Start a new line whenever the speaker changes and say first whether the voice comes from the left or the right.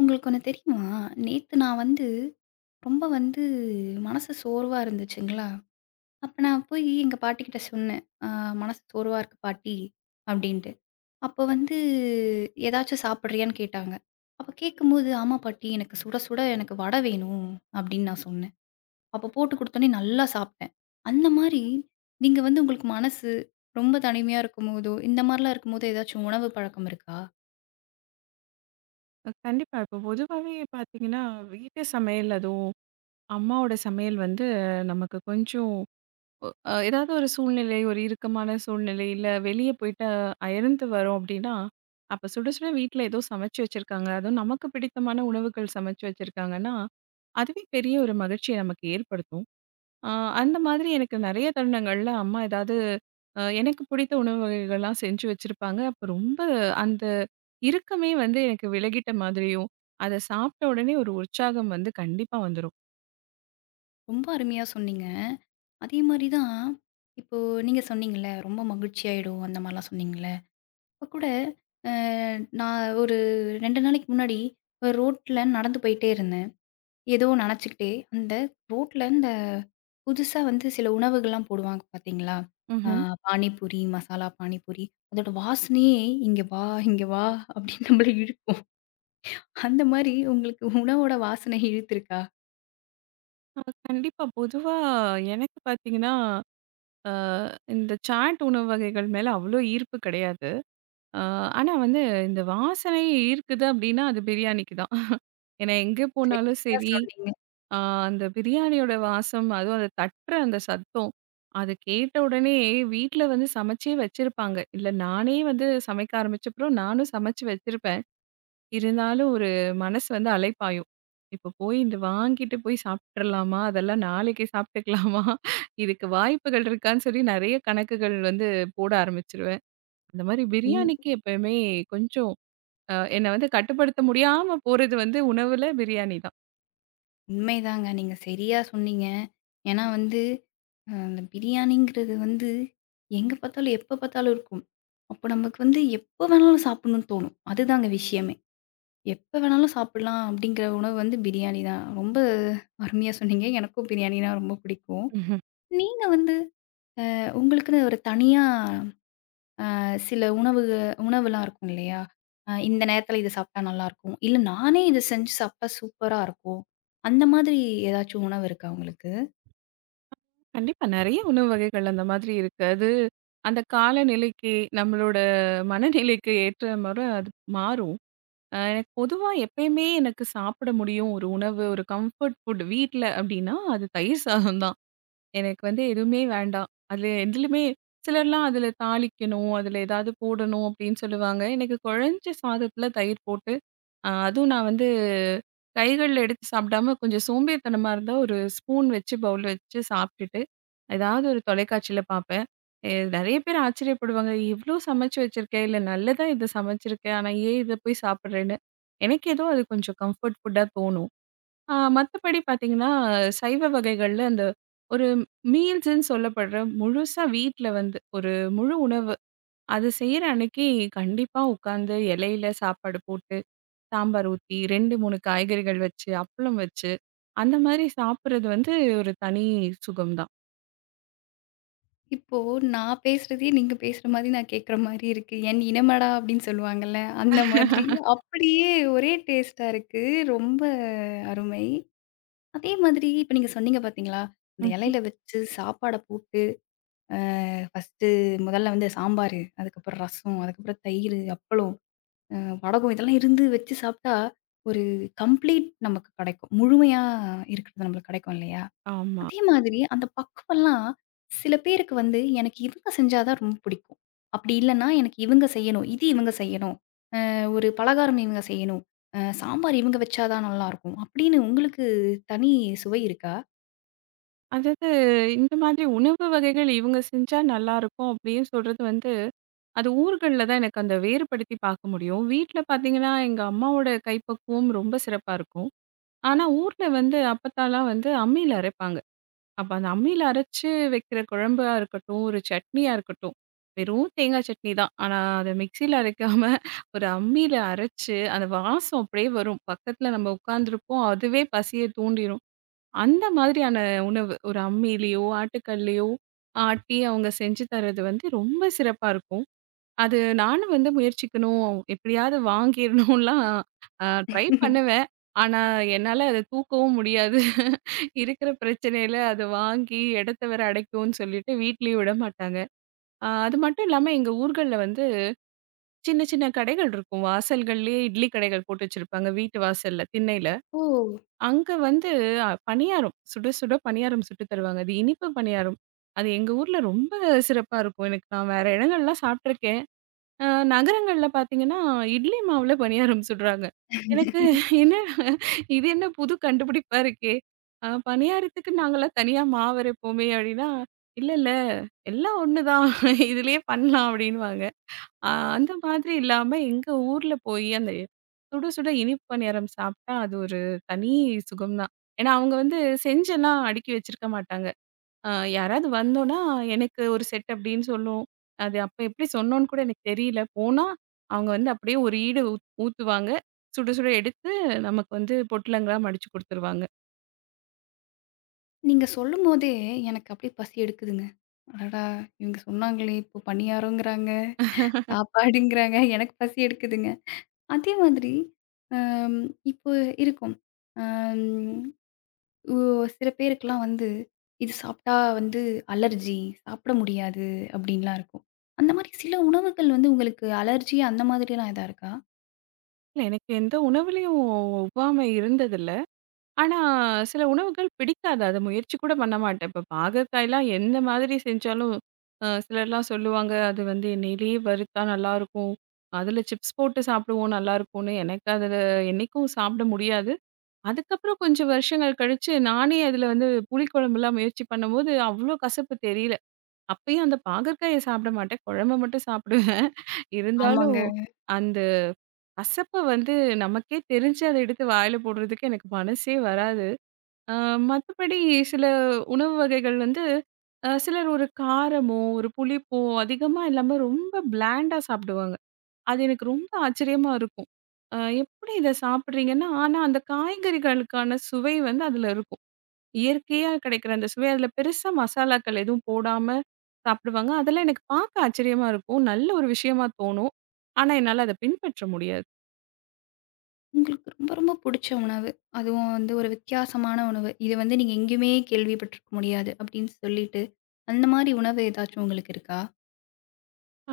left: உங்களுக்கு ஒண்ணு தெரியுமா? நேத்து நான் வந்து ரொம்ப வந்து மனசு சோர்வா இருந்துச்சுங்களா, அப்ப நான் போய் எங்க பாட்டிக்கிட்ட சொன்னேன். மனசு சோர்வா இருக்கு பாட்டி" அப்படின்ட்டு. அப்போ வந்து "ஏதாச்சும் சாப்பிடுறியான்னு" கேட்டாங்க. அப்ப கேட்கும்போது, "ஆமா பாட்டி எனக்கு சுட சுட எனக்கு வடை வேணும்" அப்படின்னு நான் சொன்னேன். அப்ப போட்டு குடுத்தோனே நல்லா சாப்பிட்டேன். அந்த மாரி நீங்க வந்து உங்களுக்கு மனசு ரொம்ப தனிமையா இருக்கும்போதோ, இந்த மாரிலாம் இருக்கும்போதோ ஏதாச்சும் உணவு பழக்கம் இருக்கா?
right: கண்டிப்பா. இப்போ பொதுவாவே பார்த்தீங்கன்னா, வீட்டு சமையல் அதுவும் அம்மாவோட சமையல் வந்து நமக்கு கொஞ்சம் ஏதாவது ஒரு சூழ்நிலை, ஒரு இறுக்கமான சூழ்நிலை, இல்ல வெளிய போயிட்டு அயர்ந்து வரோம் அப்படின்னா, அப்ப சுட சுட வீட்ல ஏதோ சமைச்சு வச்சிருக்காங்க. அதுவும் நமக்கு பிடித்தமான உணவுகள் சமைச்சு வச்சிருக்காங்கன்னா, அதுவே பெரிய ஒரு மகிழ்ச்சிய நமக்கு ஏற்படுத்தும். ஆ, அந்த மாதிரி எனக்கு நெறைய தருணங்கள்ல அம்மா ஏதாவது எனக்கு பிடித்த உணவு வகைகள்லாம் செஞ்சு வச்சிருப்பாங்க. அப்ப ரொம்ப அந்த இறுக்கமே வந்து எனக்கு விலகிட்ட மாதிரியும், அத சாப்பிட்ட உடனே ஒரு உற்சாகம் வந்து கண்டிப்பா வந்துரும்.
left: ரொம்ப அருமையா சொன்னீங்க. அதே மாரி தான், இப்போ நீங்க சொன்னீங்கல்ல, ரொம்ப மகிழ்ச்சியாயிடும் அந்த மாரிலாம் சொன்னீங்கல்ல. இப்ப கூட அ நான் ஒரு 2 நாளைக்கு முன்னாடி ஒரு ரோட்ல நடந்து போயிட்டே இருந்தேன். ஏதோ நெனச்சுக்கிட்டே, அந்த ரோட்ல இந்த புதுசா வந்து சில உணவுகள்லாம் போடுவாங்க பார்த்தீங்களா? அ
right: ம்ஹ்ம்.
left: பானிபூரி, மசாலா பானிபூரி. அதோட வாசனையே, "இங்க வா, இங்க வா" அப்படின்னு நம்மள இழுக்கும். அந்த மாரி உங்களுக்கு உணவோட வாசனை இழுத்துருக்கா?
right: அ கண்டிப்பா. பொதுவா எனக்கு பார்த்தீங்கன்னா, அ இந்த சாட் உணவு வகைகள் மேல அவ்ளோ ஈர்ப்பு கிடையாது. அ ஆனா வந்து இந்த வாசனையே ஈர்க்குது அப்டின்னா, அது பிரியாணிக்கு தான். ஏன்னா எங்க போனாலும்
left: சரியா
right: சரி
left: சொன்னீங்க.
right: ஆ அந்த பிரியாணியோட வாசம், அதுவும் அந்த தட்டுற அந்த சத்தம். அது கேட்ட உடனே வீட்ல வந்து சமைச்சே வச்சிருப்பாங்க. இல்ல நானே வந்து சமைக்க ஆரம்பிச்சப்புறம் நானும் சமைச்சு வச்சிருப்பேன். இருந்தாலும் ஒரு மனசு வந்து அலைப்பாயும். இப்போ போய் இந்த வாங்கிட்டு போய் சாப்ட்டுறலாமா? அதெல்லாம் நாளைக்கு சாப்ட்டுக்கலாமா? இதுக்கு வாய்ப்புகள் இருக்கான்னு சொல்லி நெறைய கணக்குகள் வந்து போட ஆரம்பிச்சுருவேன். அந்த மாரி
left: உண்
right: பிரியாணிக்கு எப்பயுமே கொஞ்சம் என்ன வந்து கட்டுப்படுத்த முடியாம போறது வந்து உணவுல பிரியாணி
left: உண்மைதாங்க. நீங்க சரியா சொன்னீங்க. ஏன்னா வந்து, அந்த பிரியாணிங்கிறது வந்து எங்க பார்த்தாலும், எப்ப பார்த்தாலும் இருக்கும். அப்போ நமக்கு வந்து எப்ப வேணாலும் சாப்பிடணும்னு தோணும். அதுதாங்க விஷயமே. எப்ப வேணாலும் சாப்பிடலாம் அப்படிங்கிற உணவு வந்து பிரியாணி தான். ரொம்ப அருமையா சொன்னீங்க. எனக்கும் பிரியாணினா ரொம்ப பிடிக்கும்.
right: தான்.
left: நீங்க வந்து உங்களுக்குன்னு ஒரு தனியா அ சில உணவு உணவுலாம் இருக்கும் இல்லையா? இந்த நேரத்தில இது சாப்பிட்டா நல்லாயிருக்கும். இல்ல நானே இத செஞ்சு சாப்பிட்டா சூப்பரா இருக்கும். அந்த மாதிரி ஏதாச்சும் உணவு இருக்கா உங்களுக்கு?
right: கண்டிப்பா. நெறைய உணவு வகைகள் அந்த மாதிரி இருக்கு. அது அந்த காலநிலைக்கு, நம்மளோட மனநிலைக்கு ஏற்ற மாரி அது மாறும். எனக்கு பொதுவா எப்பயுமே எனக்கு சாப்பிட முடியும் ஒரு உணவு, ஒரு கம்ஃபர்ட் ஃபுட் வீட்ல அப்டின்னா, அது தயிர் சாதம் தான். எனக்கு வந்து எதுவுமே வேண்டாம். அதுல எதுலயுமே சிலர்லாம் அதுல தாளிக்கணும், அதுல ஏதாவது போடணும் அப்டின்னு சொல்லுவாங்க. எனக்கு குழஞ்ச சாதத்துல தயிர் போட்டு அதுவும் நான் வந்து கைகள்ல எடுத்து சாப்பிடாம கொஞ்சம் சோம்பேறித்தனமா இருந்தா, ஒரு ஸ்பூன் வச்சு பவுல்ல வச்சு சாப்ட்டுட்டு, ஏதாவது ஒரு தொலைக்காட்சியில பார்ப்பேன். நெறைய பேர் ஆச்சரியப்படுவாங்க. "இவ்ளோ சமைச்சு வச்சிருக்க. இல்ல நல்லதா இத சமைச்சிருக்க. ஆனா ஏன் இத போய் சாப்பிடுறேன்னு?" எனக்கு ஏதோ அது கொஞ்சம் கம்ஃபர்ட் ஃபுட்டா தோணும். மத்தபடி பார்த்தீங்கன்னா, சைவ வகைகள்ல அந்த ஒரு மீல்ஸ்ன்னு சொல்லப்படுற முழுசா வீட்ல வந்து ஒரு முழு உணவு. அது செய்ற அன்னைக்கு கண்டிப்பா உட்காந்து இலையில சாப்பாடு போட்டு சாம்பார் ஊத்தி 2, 3 காய்கறிகள் வச்சு, அப்பளம் வச்சு, அந்த மாரி சாப்பிடுறது வந்து ஒரு தனி சுகம் தான்.
left: இப்போ நான் பேசுறதையே நீங்க பேசுற மாதிரி நான் கேட்குற மாரி இருக்கு. "என் இனமடா" அப்படின்னு சொல்லுவாங்கல்ல, அந்த மாதிரி
right: ம்.
left: அப்படியே ஒரே டேஸ்ட்டா இருக்கு. ரொம்ப அருமை. அதே மாதிரி இப்ப நீங்க சொன்னீங்க பார்த்தீங்களா, இந்த இலையில வச்சு சாப்பாட போட்டு, அ ஃபர்ஸ்ட்டு முதல்ல வந்து சாம்பாரு, அதுக்கப்புறம் ரசம், அதுக்கப்புறம் தயிர், அப்பளம், அ வடகம் இதெல்லாம் இருந்து வச்சு சாப்பிட்டா, ஒரு கம்ப்ளீட் நமக்கு கிடைக்கும். முழுமையா இருக்கிறது நம்மளுக்கு கிடைக்கும் இல்லையா?
right: ஆமா.
left: அதே மாதிரி அந்த பக்குவம்லாம் சில பேருக்கு வந்து, எனக்கு இவங்க செஞ்சா தான் ரொம்ப பிடிக்கும். அப்படி இல்லன்னா, எனக்கு இவங்க செய்யணும். இது இவங்க செய்யணும். ஒரு பலகாரம் இவங்க செய்யணும். சாம்பார் இவங்க வச்சா தான் நல்லாருக்கும். அப்படின்னு உங்களுக்கு தனி சுவை இருக்கா?
right: அதாவது இந்த மாதிரி உணவு வகைகள் இவங்க செஞ்சா நல்லாருக்கும் அப்படின்னு சொல்றது வந்து, அது ஊர்கள்ல தான் எனக்கு அந்த வேறுபடுத்தி பார்க்க முடியும். வீட்ல பார்த்தீங்கன்னா, எங்க அம்மாவோட கைப்பக்குவம் ரொம்ப சிறப்பா இருக்கும். ஆனா ஊர்ல வந்து அப்பத்தாலாம் வந்து அம்மில அரைப்பாங்க. அப்ப அந்த அம்மியில அரைச்சு வைக்கிற குழம்பா இருக்கட்டும், ஒரு சட்னியா இருக்கட்டும். வெறும் தேங்காய் சட்னி தான். ஆனா, அத மிக்ஸியில அரைக்காம ஒரு அம்மியில அரைச்சு, அந்த வாசம் அப்படியே வரும். பக்கத்துல நம்ம உட்கார்ந்துருப்போம். அதுவே பசிய தூண்டிரும். அந்த மாதிரியான உணவு. ஒரு அம்மியிலயோ, ஆட்டுக்கல்லயோ ஆட்டி அவங்க செஞ்சு தர்றது வந்து ரொம்ப சிறப்பா இருக்கும். அது நானும் வந்து முயற்சிக்கணும். எப்படியாவது வாங்கிரணும்லாம் அ ட்ரை பண்ணுவேன். ஆனா, என்னால அத தூக்கவும் முடியாது. இருக்கிற பிரச்சனையில அத வாங்கி இடத்த வேற அடைக்கும்னு சொல்லிட்டு வீட்லயும் விட மாட்டாங்க. அது மட்டும் இல்லாம எங்க ஊர்கள்ல வந்து சின்ன சின்ன கடைகள் இருக்கும். வாசல்கள்லயே இட்லி கடைகள் போட்டு வச்சிருப்பாங்க வீட்டு வாசல்ல, திண்ணையில.
left: ஓ!
right: அங்க வந்து பணியாரம், சுட சுட பணியாரம் சுட்டு தருவாங்க. அது இனிப்பு பணியாரம். அது எங்க ஊர்ல ரொம்ப சிறப்பா இருக்கும். எனக்கு நான் வேற இடங்கள்லாம் சாப்பிட்டுருக்கேன். அ நகரங்கள்ல பார்த்தீங்கன்னா, இட்லி மாவுல பணியாரம் சுடுறாங்க. எனக்கு என்ன இது என்ன புது கண்டுபிடிப்பா இருக்கே! பணியாரத்துக்கு நாங்கலாம் தனியா மாவு அரைப்போமே அப்டின்னா, இல்ல, எல்லாம் ஒண்ணு தான் இதுலயே பண்ணலாம் அப்டின்னுவாங்க. அ அந்த மாதிரி இல்லாம எங்க ஊர்ல போய் அந்த சுட சுட இனிப்பு பணியாரம் சாப்ட்டா, அது ஒரு தனி சுகம் தான். ஏன்னா அவங்க வந்து செஞ்செல்லாம் அடுக்கி வச்சிருக்க மாட்டாங்க. அ யாராவது வந்தோன்னா, எனக்கு ஒரு செட் அப்டின்னு சொல்லும். அது அப்ப எப்படி சொன்னோன்னு கூட எனக்கு தெரியல. போனா, அவங்க வந்து அப்படியே ஒரு ஈடு ஊத்துவாங்க. சுட சுட எடுத்து நமக்கு வந்து பொட்டலங்கா மடிச்சு குடுத்துருவாங்க.
left: நீங்க சொல்லும்போதே எனக்கு அப்படியே பசி எடுக்குதுங்க. அடடா! இவங்க சொன்னாங்களே, இப்போ பணியாரங்கிறாங்க, சாப்பாடுங்கிறாங்க. எனக்கு பசி எடுக்குதுங்க. அதே மாதிரி அம் இப்போ இருக்கும். அம். ஓ! சில பேருக்குலாம் வந்து, இது சாப்பிட்டா வந்து அலர்ஜி, சாப்பிட முடியாது அப்டின்லாம் இருக்கும். அந்த மாரி சில உணவுகள் வந்து உங்களுக்கு அலர்ஜி அந்த மாதிரிலாம் எதா இருக்கா?
right: இல்ல எனக்கு எந்த உணவுலயும் ஒவ்வாமை இருந்ததில்ல. ஆனா, சில உணவுகள் பிடிக்காது. அத முயற்சி கூட பண்ண மாட்டேன். இப்ப பாகற்காய்லாம் எந்த மாதிரி செஞ்சாலும் சிலர்லாம் சொல்லுவாங்க, அது வந்து எண்ணெயிலேயே வறுத்தா நல்லாருக்கும். அதுல சிப்ஸ் போட்டு சாப்பிடுவோம் நல்லாருக்கும்னு. எனக்கு அதுல என்னைக்கும் சாப்பிட முடியாது. அதுக்கப்புறம் கொஞ்சம் வருஷங்கள் கழிச்சு, நானே அதில வந்து புளிக்குழம்புலாம் முயற்சி பண்ணும்போது, அவ்ளோ கசப்பு தெரியல. அப்பயும் அந்த பாகற்காய சாப்பிட மாட்டேன். குழம்ப மட்டும் சாப்பிடுவேன். இருந்தாலும்,
left: ஆமாங்க.
right: அந்த கசப்ப வந்து நமக்கே தெரிஞ்சு அத எடுத்து வாயில போடுறதுக்கு எனக்கு மனசே வராது. அ மத்தபடி சில உணவு வகைகள் வந்து சிலர் ஒரு காரமோ, ஒரு புளிப்போ அதிகமா இல்லாம ரொம்ப பிளாண்டா சாப்பிடுவாங்க. அது எனக்கு ரொம்ப ஆச்சரியமா இருக்கும். அ எப்படி இத சாப்பிடுறீங்கன்னா, ஆனா அந்த காய்கறிகளுக்கான சுவை வந்து அதுல இருக்கும். இயற்கையா கிடைக்கிற அந்த சுவை, அதுல பெருசா மசாலாக்கள் எதுவும் போடாம சாப்பிடுவாங்க. அதெல்லாம் எனக்கு பார்க்க ஆச்சரியமா இருக்கும். நல்ல ஒரு விஷயமா தோணும். ஆனா என்னால அத பின்பற்ற முடியாது.
left: உங்களுக்கு ரொம்ப ரொம்ப புடிச்ச உணவு. அதுவும் வந்து ஒரு வித்தியாசமான உணவு. இது வந்து நீங்க எங்கேயுமே கேள்விப்பட்டிருக்க முடியாது அப்டின்னு சொல்லிட்டு, அந்த மாரி உணவு ஏதாச்சும் உங்களுக்கு இருக்கா?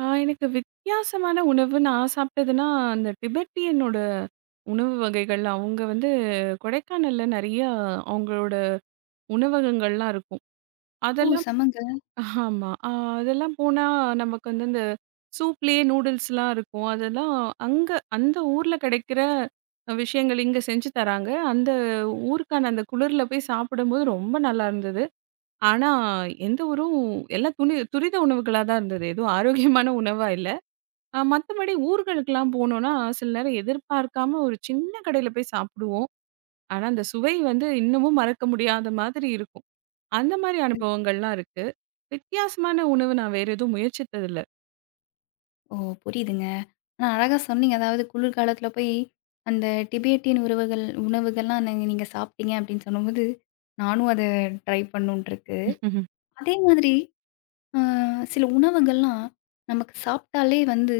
right: ஆ எனக்கு வித்தியாசமான உணவு நான் சாப்பிட்டதுன்னா, அந்த திபெத்தியனோட உணவு வகைகள். அவங்க வந்து கொடைக்கானல்ல நெறையா அவங்களோட உணவகங்கள்லாம் இருக்கும்.
left: ஓ!
right: அதெல்லாம்
left: செமங்க.
right: ஆமா. அதெல்லாம் போனா நமக்கு வந்து இந்த சூப்லயே நூடுல்ஸ்லாம் இருக்கும். அதெல்லாம் அங்க அந்த ஊர்ல கிடைக்கிற விஷயங்கள் இங்க செஞ்சு தராங்க. அந்த ஊருக்கான அந்த குளிர்ல போய் சாப்பிடும்போது ரொம்ப நல்லா இருந்தது. ஆனா எந்த ஊரும் எல்லாம் துனி துரித உணவுகளா தான் இருந்தது. எதுவும் ஆரோக்கியமான உணவா இல்ல. மத்தபடி ஊர்களுக்கெல்லாம் போனோம்னா, சில நேரம் எதிர்பார்க்காம ஒரு சின்ன கடையில போய் சாப்பிடுவோம். ஆனா அந்த சுவை வந்து இன்னமும் மறக்க முடியாத மாதிரி இருக்கும். அந்த மாரி அனுபவங்கள்லாம் இருக்கு. வித்தியாசமான உணவு நான் வேற எதுவும் முயற்சித்ததில்ல.
left: ஓ! புரியுதுங்க. ஆனா அழகா சொன்னீங்க. அதாவது குளிர்காலத்தில போய் அந்த டிபேட்டியன் உறவுகள் உணவுகள்லாம் நீங்க நீங்க சாப்பிட்டீங்க அப்படின்னு சொன்னபோது, நானும் அத ட்ரை பண்ணணுன்ட்டு இருக்கு. அதே மாதிரி அ சில உணவுகள்லாம் நமக்கு சாப்பிட்டாலே வந்து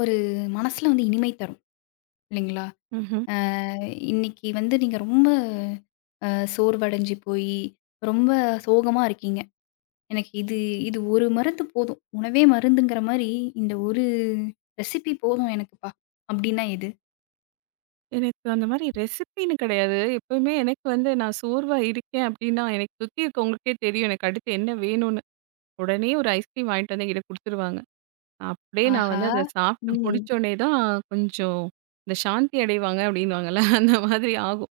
left: ஒரு மனசுல வந்து இனிமை தரும் இல்லைங்களா?
right: ம்ஹ்ம்.
left: அ இன்னைக்கு வந்து நீங்க ரொம்ப அ சோர்வடைஞ்சு போயி, ரொம்ப சோகமா இருக்கீங்க. எனக்கு இது இது ஒரு மருந்து போதும். உணவே மருந்துங்கிற மாரி, இந்த ஒரு ரெசிபி போதும் எனக்குப்பா. அப்டின்னா எது?
right: எனக்கு அந்த மாரி ரெசிபின்னு கிடையாது. எப்பயுமே எனக்கு வந்து நான் சோர்வா இருக்கேன் அப்டின்னா, எனக்கு சுத்தி இருக்கவங்களுக்கே தெரியும் எனக்கு அடுத்து என்ன வேணும்னு. உடனே ஒரு ஐஸ்கிரீம் வாங்கிட்டு வந்து என்கிட்ட குடுத்துருவாங்க. அப்படியே நான்
left: ஆஹா!
right: வந்து அத சாப்ட்டு
left: ம்.
right: முடிச்சோனே தான் கொஞ்சம் இந்த சாந்தி அடைவாங்க அப்டின்னுவாங்கல்ல அந்த மாதிரி ஆகும்.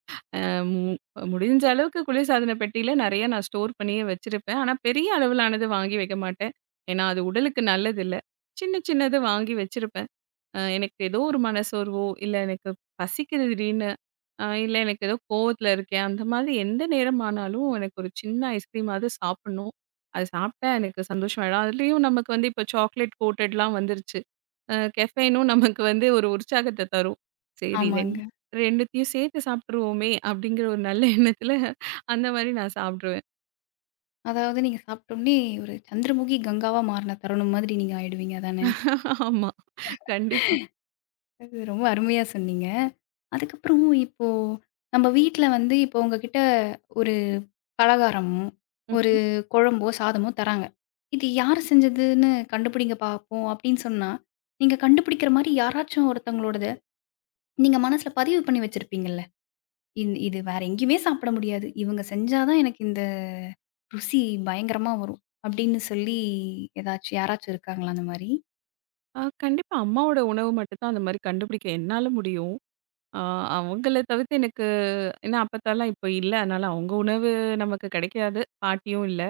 right: மு முடிஞ்ச அளவுக்கு குளிர்சாதன பெட்டியில நெறைய நான் ஸ்டோர் பண்ணியே வச்சிருப்பேன். ஆனா பெரிய அளவிலானது வாங்கி வைக்க மாட்டேன். ஏன்னா அது உடலுக்கு நல்லதில்ல. சின்ன சின்னது வாங்கி வச்சிருப்பேன். எனக்கு ஏதோ ஒரு மனசோர்வோ, இல்ல எனக்கு பசிக்குது திடீர்னு, இல்ல எனக்கு ஏதோ கோவத்துல இருக்கேன். அந்த மாதிரி எந்த நேரமானாலும் எனக்கு ஒரு சின்ன ஐஸ்கிரீமாவது சாப்பிடணும். அது சாப்பிட்டா எனக்கு சந்தோஷம் ஆயிடும். அதுலயும் நமக்கு வந்து இப்ப சாக்லேட் கோட்டட்லாம் வந்துருச்சு. கெஃபைனும் நமக்கு வந்து ஒரு உற்சாகத்த தரும். சரி
left: ஆமாங்க.
right: 2 2த்தையும் சேர்த்து சாப்பிட்டுருவோமே! அப்டிங்கிற ஒரு நல்ல எண்ணத்துல அந்த மாரி நான் சாப்ட்ருவேன்.
left: அதாவது நீங்க சாப்ட்டோனே ஒரு சந்திரமுகி கங்காவா மாறுன தருணம் மாதிரி நீங்க ஆயிடுவீங்க அதானே?
right: ஆமா. கண்டிப்பா.
left: அது ரொம்ப அருமையா சொன்னீங்க. அதுக்கப்புறம் இப்போ நம்ம வீட்ல வந்து இப்போ உங்ககிட்ட ஒரு பலகாரமோ, ஒரு
right: ம்.
left: குழம்போ, சாதமோ தராங்க. "இது யார் செஞ்சதுன்னு கண்டுபிடிங்க பாப்போம்" அப்டின்னு சொன்னா, நீங்க கண்டுபிடிக்கிற மாரி யாராச்சும் ஒருத்தவங்களோடத நீங்க மனசுல பதிவு பண்ணி வச்சிருப்பீங்கல்ல. இது வேற எங்கேயுமே சாப்பிட முடியாது. இவங்க செஞ்சா தான் எனக்கு இந்த ருசி பயங்கரமா வரும். அப்படின்னு சொல்லி ஏதாச்சும் யாராச்சும் இருக்காங்களா அந்த மாரி?
right: கண்டிப்பா அம்மாவோட உணவு மட்டும் தான் அந்த மாரி கண்டுபிடிக்க என்னால முடியும். அ அவங்கள தவிர்த்து எனக்கு ஏன்னா அப்பத்தாலாம் இப்ப இல்ல. அதனால அவங்க உணவு நமக்கு கிடைக்காது. பாட்டியும் இல்ல.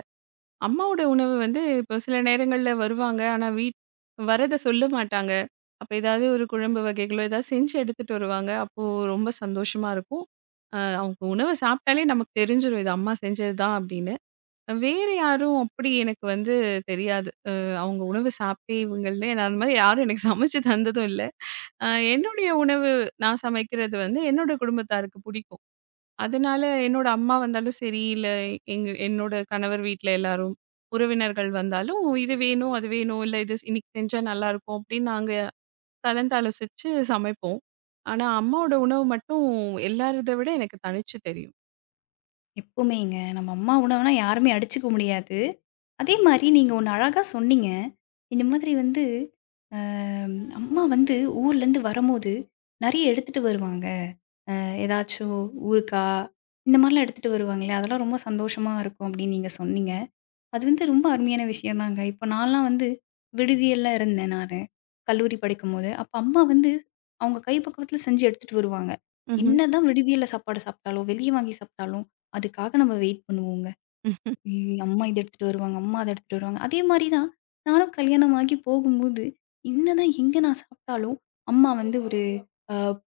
right: அம்மாவோட உணவு வந்து இப்போ சில நேரங்கள்ல வருவாங்க. ஆனா, வரத சொல்ல மாட்டாங்க. அப்ப ஏதாவது ஒரு குழம்பு வகைகளோ, ஏதாவது செஞ்சு எடுத்துட்டு வருவாங்க. அப்போ ரொம்ப சந்தோஷமா இருக்கும். அவங்க உணவ சாப்பிட்டாலே நமக்கு தெரிஞ்சிரும். இது அம்மா செஞ்சது தான் அப்படின்னு. வேற யாரும் அப்படி எனக்கு வந்து தெரியாது. அவங்க உணவு சாப்பிட்டே இவங்கள்னு நான் அந்த மாதிரி யாரும் எனக்கு சமைச்சு தந்ததும் இல்ல. அ என்னுடைய உணவு நான் சமைக்கிறது வந்து என்னோட குடும்பத்தாருக்கு பிடிக்கும். அதனால என்னோட அம்மா வந்தாலும் சரி, இல்ல எங்க என்னோட கணவர் வீட்ல எல்லாரும் உறவினர்கள் வந்தாலும், "இது வேணும், அது வேணும். இல்ல இது இன்னைக்கு செஞ்சா நல்லாயிருக்கும்." அப்படின்னு நாங்க கலந்தாலோசிச்சு சமைப்போம். ஆனா அம்மாவோட உணவு மட்டும் எல்லாரத விட எனக்கு தனிச்சு தெரியும்.
left: எப்பவுமேங்க. நம்ம அம்மா உணவுனா யாருமே அடிச்சுக்க முடியாது. அதே மாரி நீங்க ஒண்ணு அழகா சொன்னீங்க. இந்த மாதிரி வந்து அ அம்மா வந்து ஊர்லேருந்து வரும்போது நெறைய எடுத்துட்டு வருவாங்க. அ ஏதாச்சும் ஊறுகாய் இந்த மாரிலாம் எடுத்துட்டு வருவாங்களே, அதெல்லாம் ரொம்ப சந்தோஷமா இருக்கும் அப்படின்னு நீங்க சொன்னீங்க. அது வந்து ரொம்ப அருமையான விஷயந்தாங்க. இப்ப நான்லாம் வந்து விடுதியெல்ல இருந்தேன் நானு. கல்லூரி படிக்கும்போது. அப்ப அம்மா வந்து அவங்க கை பக்குவத்துல செஞ்சு எடுத்துட்டு வருவாங்க.
right: ம்ஹ்ம்.
left: என்னதான் விடுதியில சாப்பாடு சாப்பிட்டாலும், வெளிய வாங்கி சாப்பிட்டாலும், அதுக்காக நம்ம வெயிட் பண்ணுவோங்க.
right: ம்.
left: ஐயய்யோ! அம்மா இத எடுத்துட்டு வருவாங்க, அம்மா அத எடுத்துட்டு வருவாங்க. அதே மாரி தான் நானும் கல்யாணமாகி போகும்போது, என்னதான் எங்க நான் சாப்பிட்டாலும், அம்மா வந்து ஒரு அ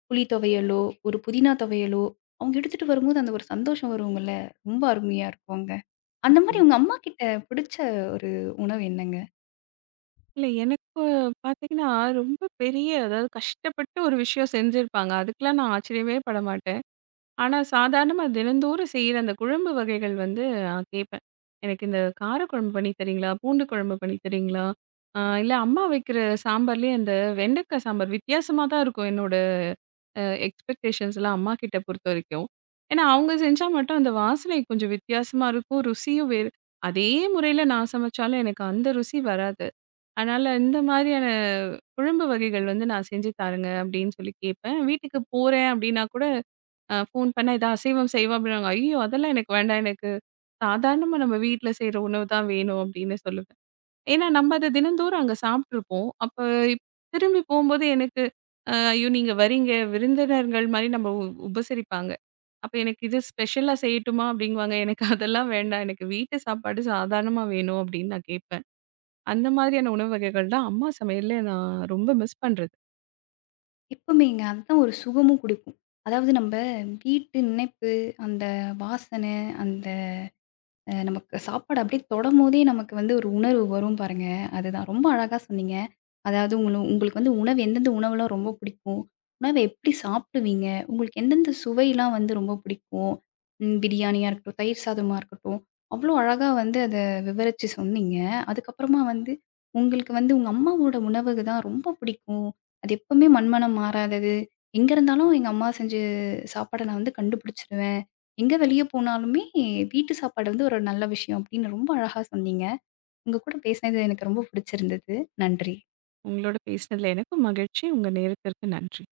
left: புளி துவையலோ, ஒரு புதினா துவையலோ அவங்க எடுத்துட்டு வரும்போது அந்த ஒரு சந்தோஷம் வருங்கல்ல, ரொம்ப அருமையா இருக்கும். அந்த மாரி உங்க அம்மாகிட்ட பிடிச்ச ஒரு உணவு என்னங்க?
right: இல்ல எனக்கு பார்த்தீங்கன்னா, ரொம்ப பெரிய அதாவது கஷ்டப்பட்டு ஒரு விஷயம் செஞ்சிருப்பாங்க. அதுக்கெல்லாம் நான் ஆச்சரியமே பட மாட்டேன். ஆனா, சாதாரணமா தினந்தோறும் செய்ற அந்த குழம்பு வகைகள் வந்து நான் கேட்பேன். எனக்கு இந்த காரக்குழம்பு பண்ணி தரீங்களா? பூண்டு குழம்பு பண்ணி தரீங்களா? இல்ல அம்மா வைக்கிற சாம்பார்லயே அந்த வெண்டைக்காய் சாம்பார் வித்தியாசமா தான் இருக்கும் என்னோட அ எக்ஸ்பெக்டேஷன்ஸ்லாம் அம்மா கிட்ட பொறுத்தவரைக்கும். ஏன்னா, அவங்க செஞ்சா மட்டும் அந்த வாசனை கொஞ்சம் வித்தியாசமா இருக்கும். ருசியும் வேறு அதே முறையில நான் சமைச்சாலும் எனக்கு அந்த ருசி வராது. அதனால இந்த மாதிரியான குழம்பு வகைகள் வந்து நான் செஞ்சு தாருங்க அப்படின்னு சொல்லி கேட்பேன். வீட்டுக்கு போறேன் அப்படின்னா கூட ஃபோன் பண்ணா, "இதான் அசைவம், செய்வா" அப்படின்னாங்க. "ஐயய்யோ! அதெல்லாம் எனக்கு வேண்டாம். எனக்கு சாதாரணமா நம்ம வீட்ல செய்ற உணவு தான் வேணும்." அப்படின்னு சொல்லுவேன். ஏன்னா நம்ம அத தினந்தோறும் அங்க சாப்ட்டுருப்போம். அப்ப இப்- திரும்பி போம்போது எனக்கு "ஐயோ! நீங்க வரீங்க, விருந்தினர்கள் மாரி நம்ம உபசரிப்பாங்க. அப்ப எனக்கு இது ஸ்பெஷலா செய்யட்டுமா?" அப்படிங்குவாங்க. எனக்கு அதெல்லாம் வேண்டாம். எனக்கு வீட்டு சாப்பாடு சாதாரணமா வேணும் அப்படின்னு நான் கேட்பேன். அந்த மாதிரியான உணவு வகைகள் தான் அம்மா சமையல்ல நான் ரொம்ப மிஸ் பண்றது.
left: எப்பவுமேங்க. அதுதான் ஒரு சுகமும் குடுக்கும். அதாவது நம்ப வீட்டு நினைப்பு, அந்த வாசனை, அந்த நமக்கு சாப்பாடு அப்படியே தொடம்போதே நமக்கு வந்து ஒரு உணர்வு வரும் பாருங்க. அதுதான் ரொம்ப அழகா சொன்னீங்க. அதாவது உங்களுக்கு வந்து உணவு எந்தெந்த உணவுலாம் ரொம்ப பிடிக்கும்? உணவ எப்படி சாப்பிடுவீங்க? உங்களுக்கு எந்தெந்த சுவைலாம் வந்து ரொம்ப பிடிக்கும்? பிரியாணியா இருக்கட்டும், தயிர் சாதமா இருக்கட்டும். அவ்வளோ அழகா வந்து அத விவரிச்சு சொன்னீங்க. அதுக்கப்புறமா வந்து உங்களுக்கு வந்து உங்க அம்மாவோட உணவுக்கு தான் ரொம்ப பிடிக்கும். அது எப்பவுமே மண்மனம் மாறாதது. எங்க இருந்தாலும் எங்க அம்மா செஞ்ச சாப்பாட நான் வந்து கண்டுபிடிச்சுருவேன். எங்க வெளிய போனாலுமே, வீட்டு சாப்பாடு வந்து ஒரு நல்ல விஷயம் அப்படின்னு ரொம்ப அழகா சொன்னீங்க. உங்க கூட பேசினது எனக்கு ரொம்ப பிடிச்சிருந்தது. நன்றி.
right: உங்களோட பேசினதுல எனக்கும் மகிழ்ச்சி. உங்க நேரத்திற்கு நன்றி.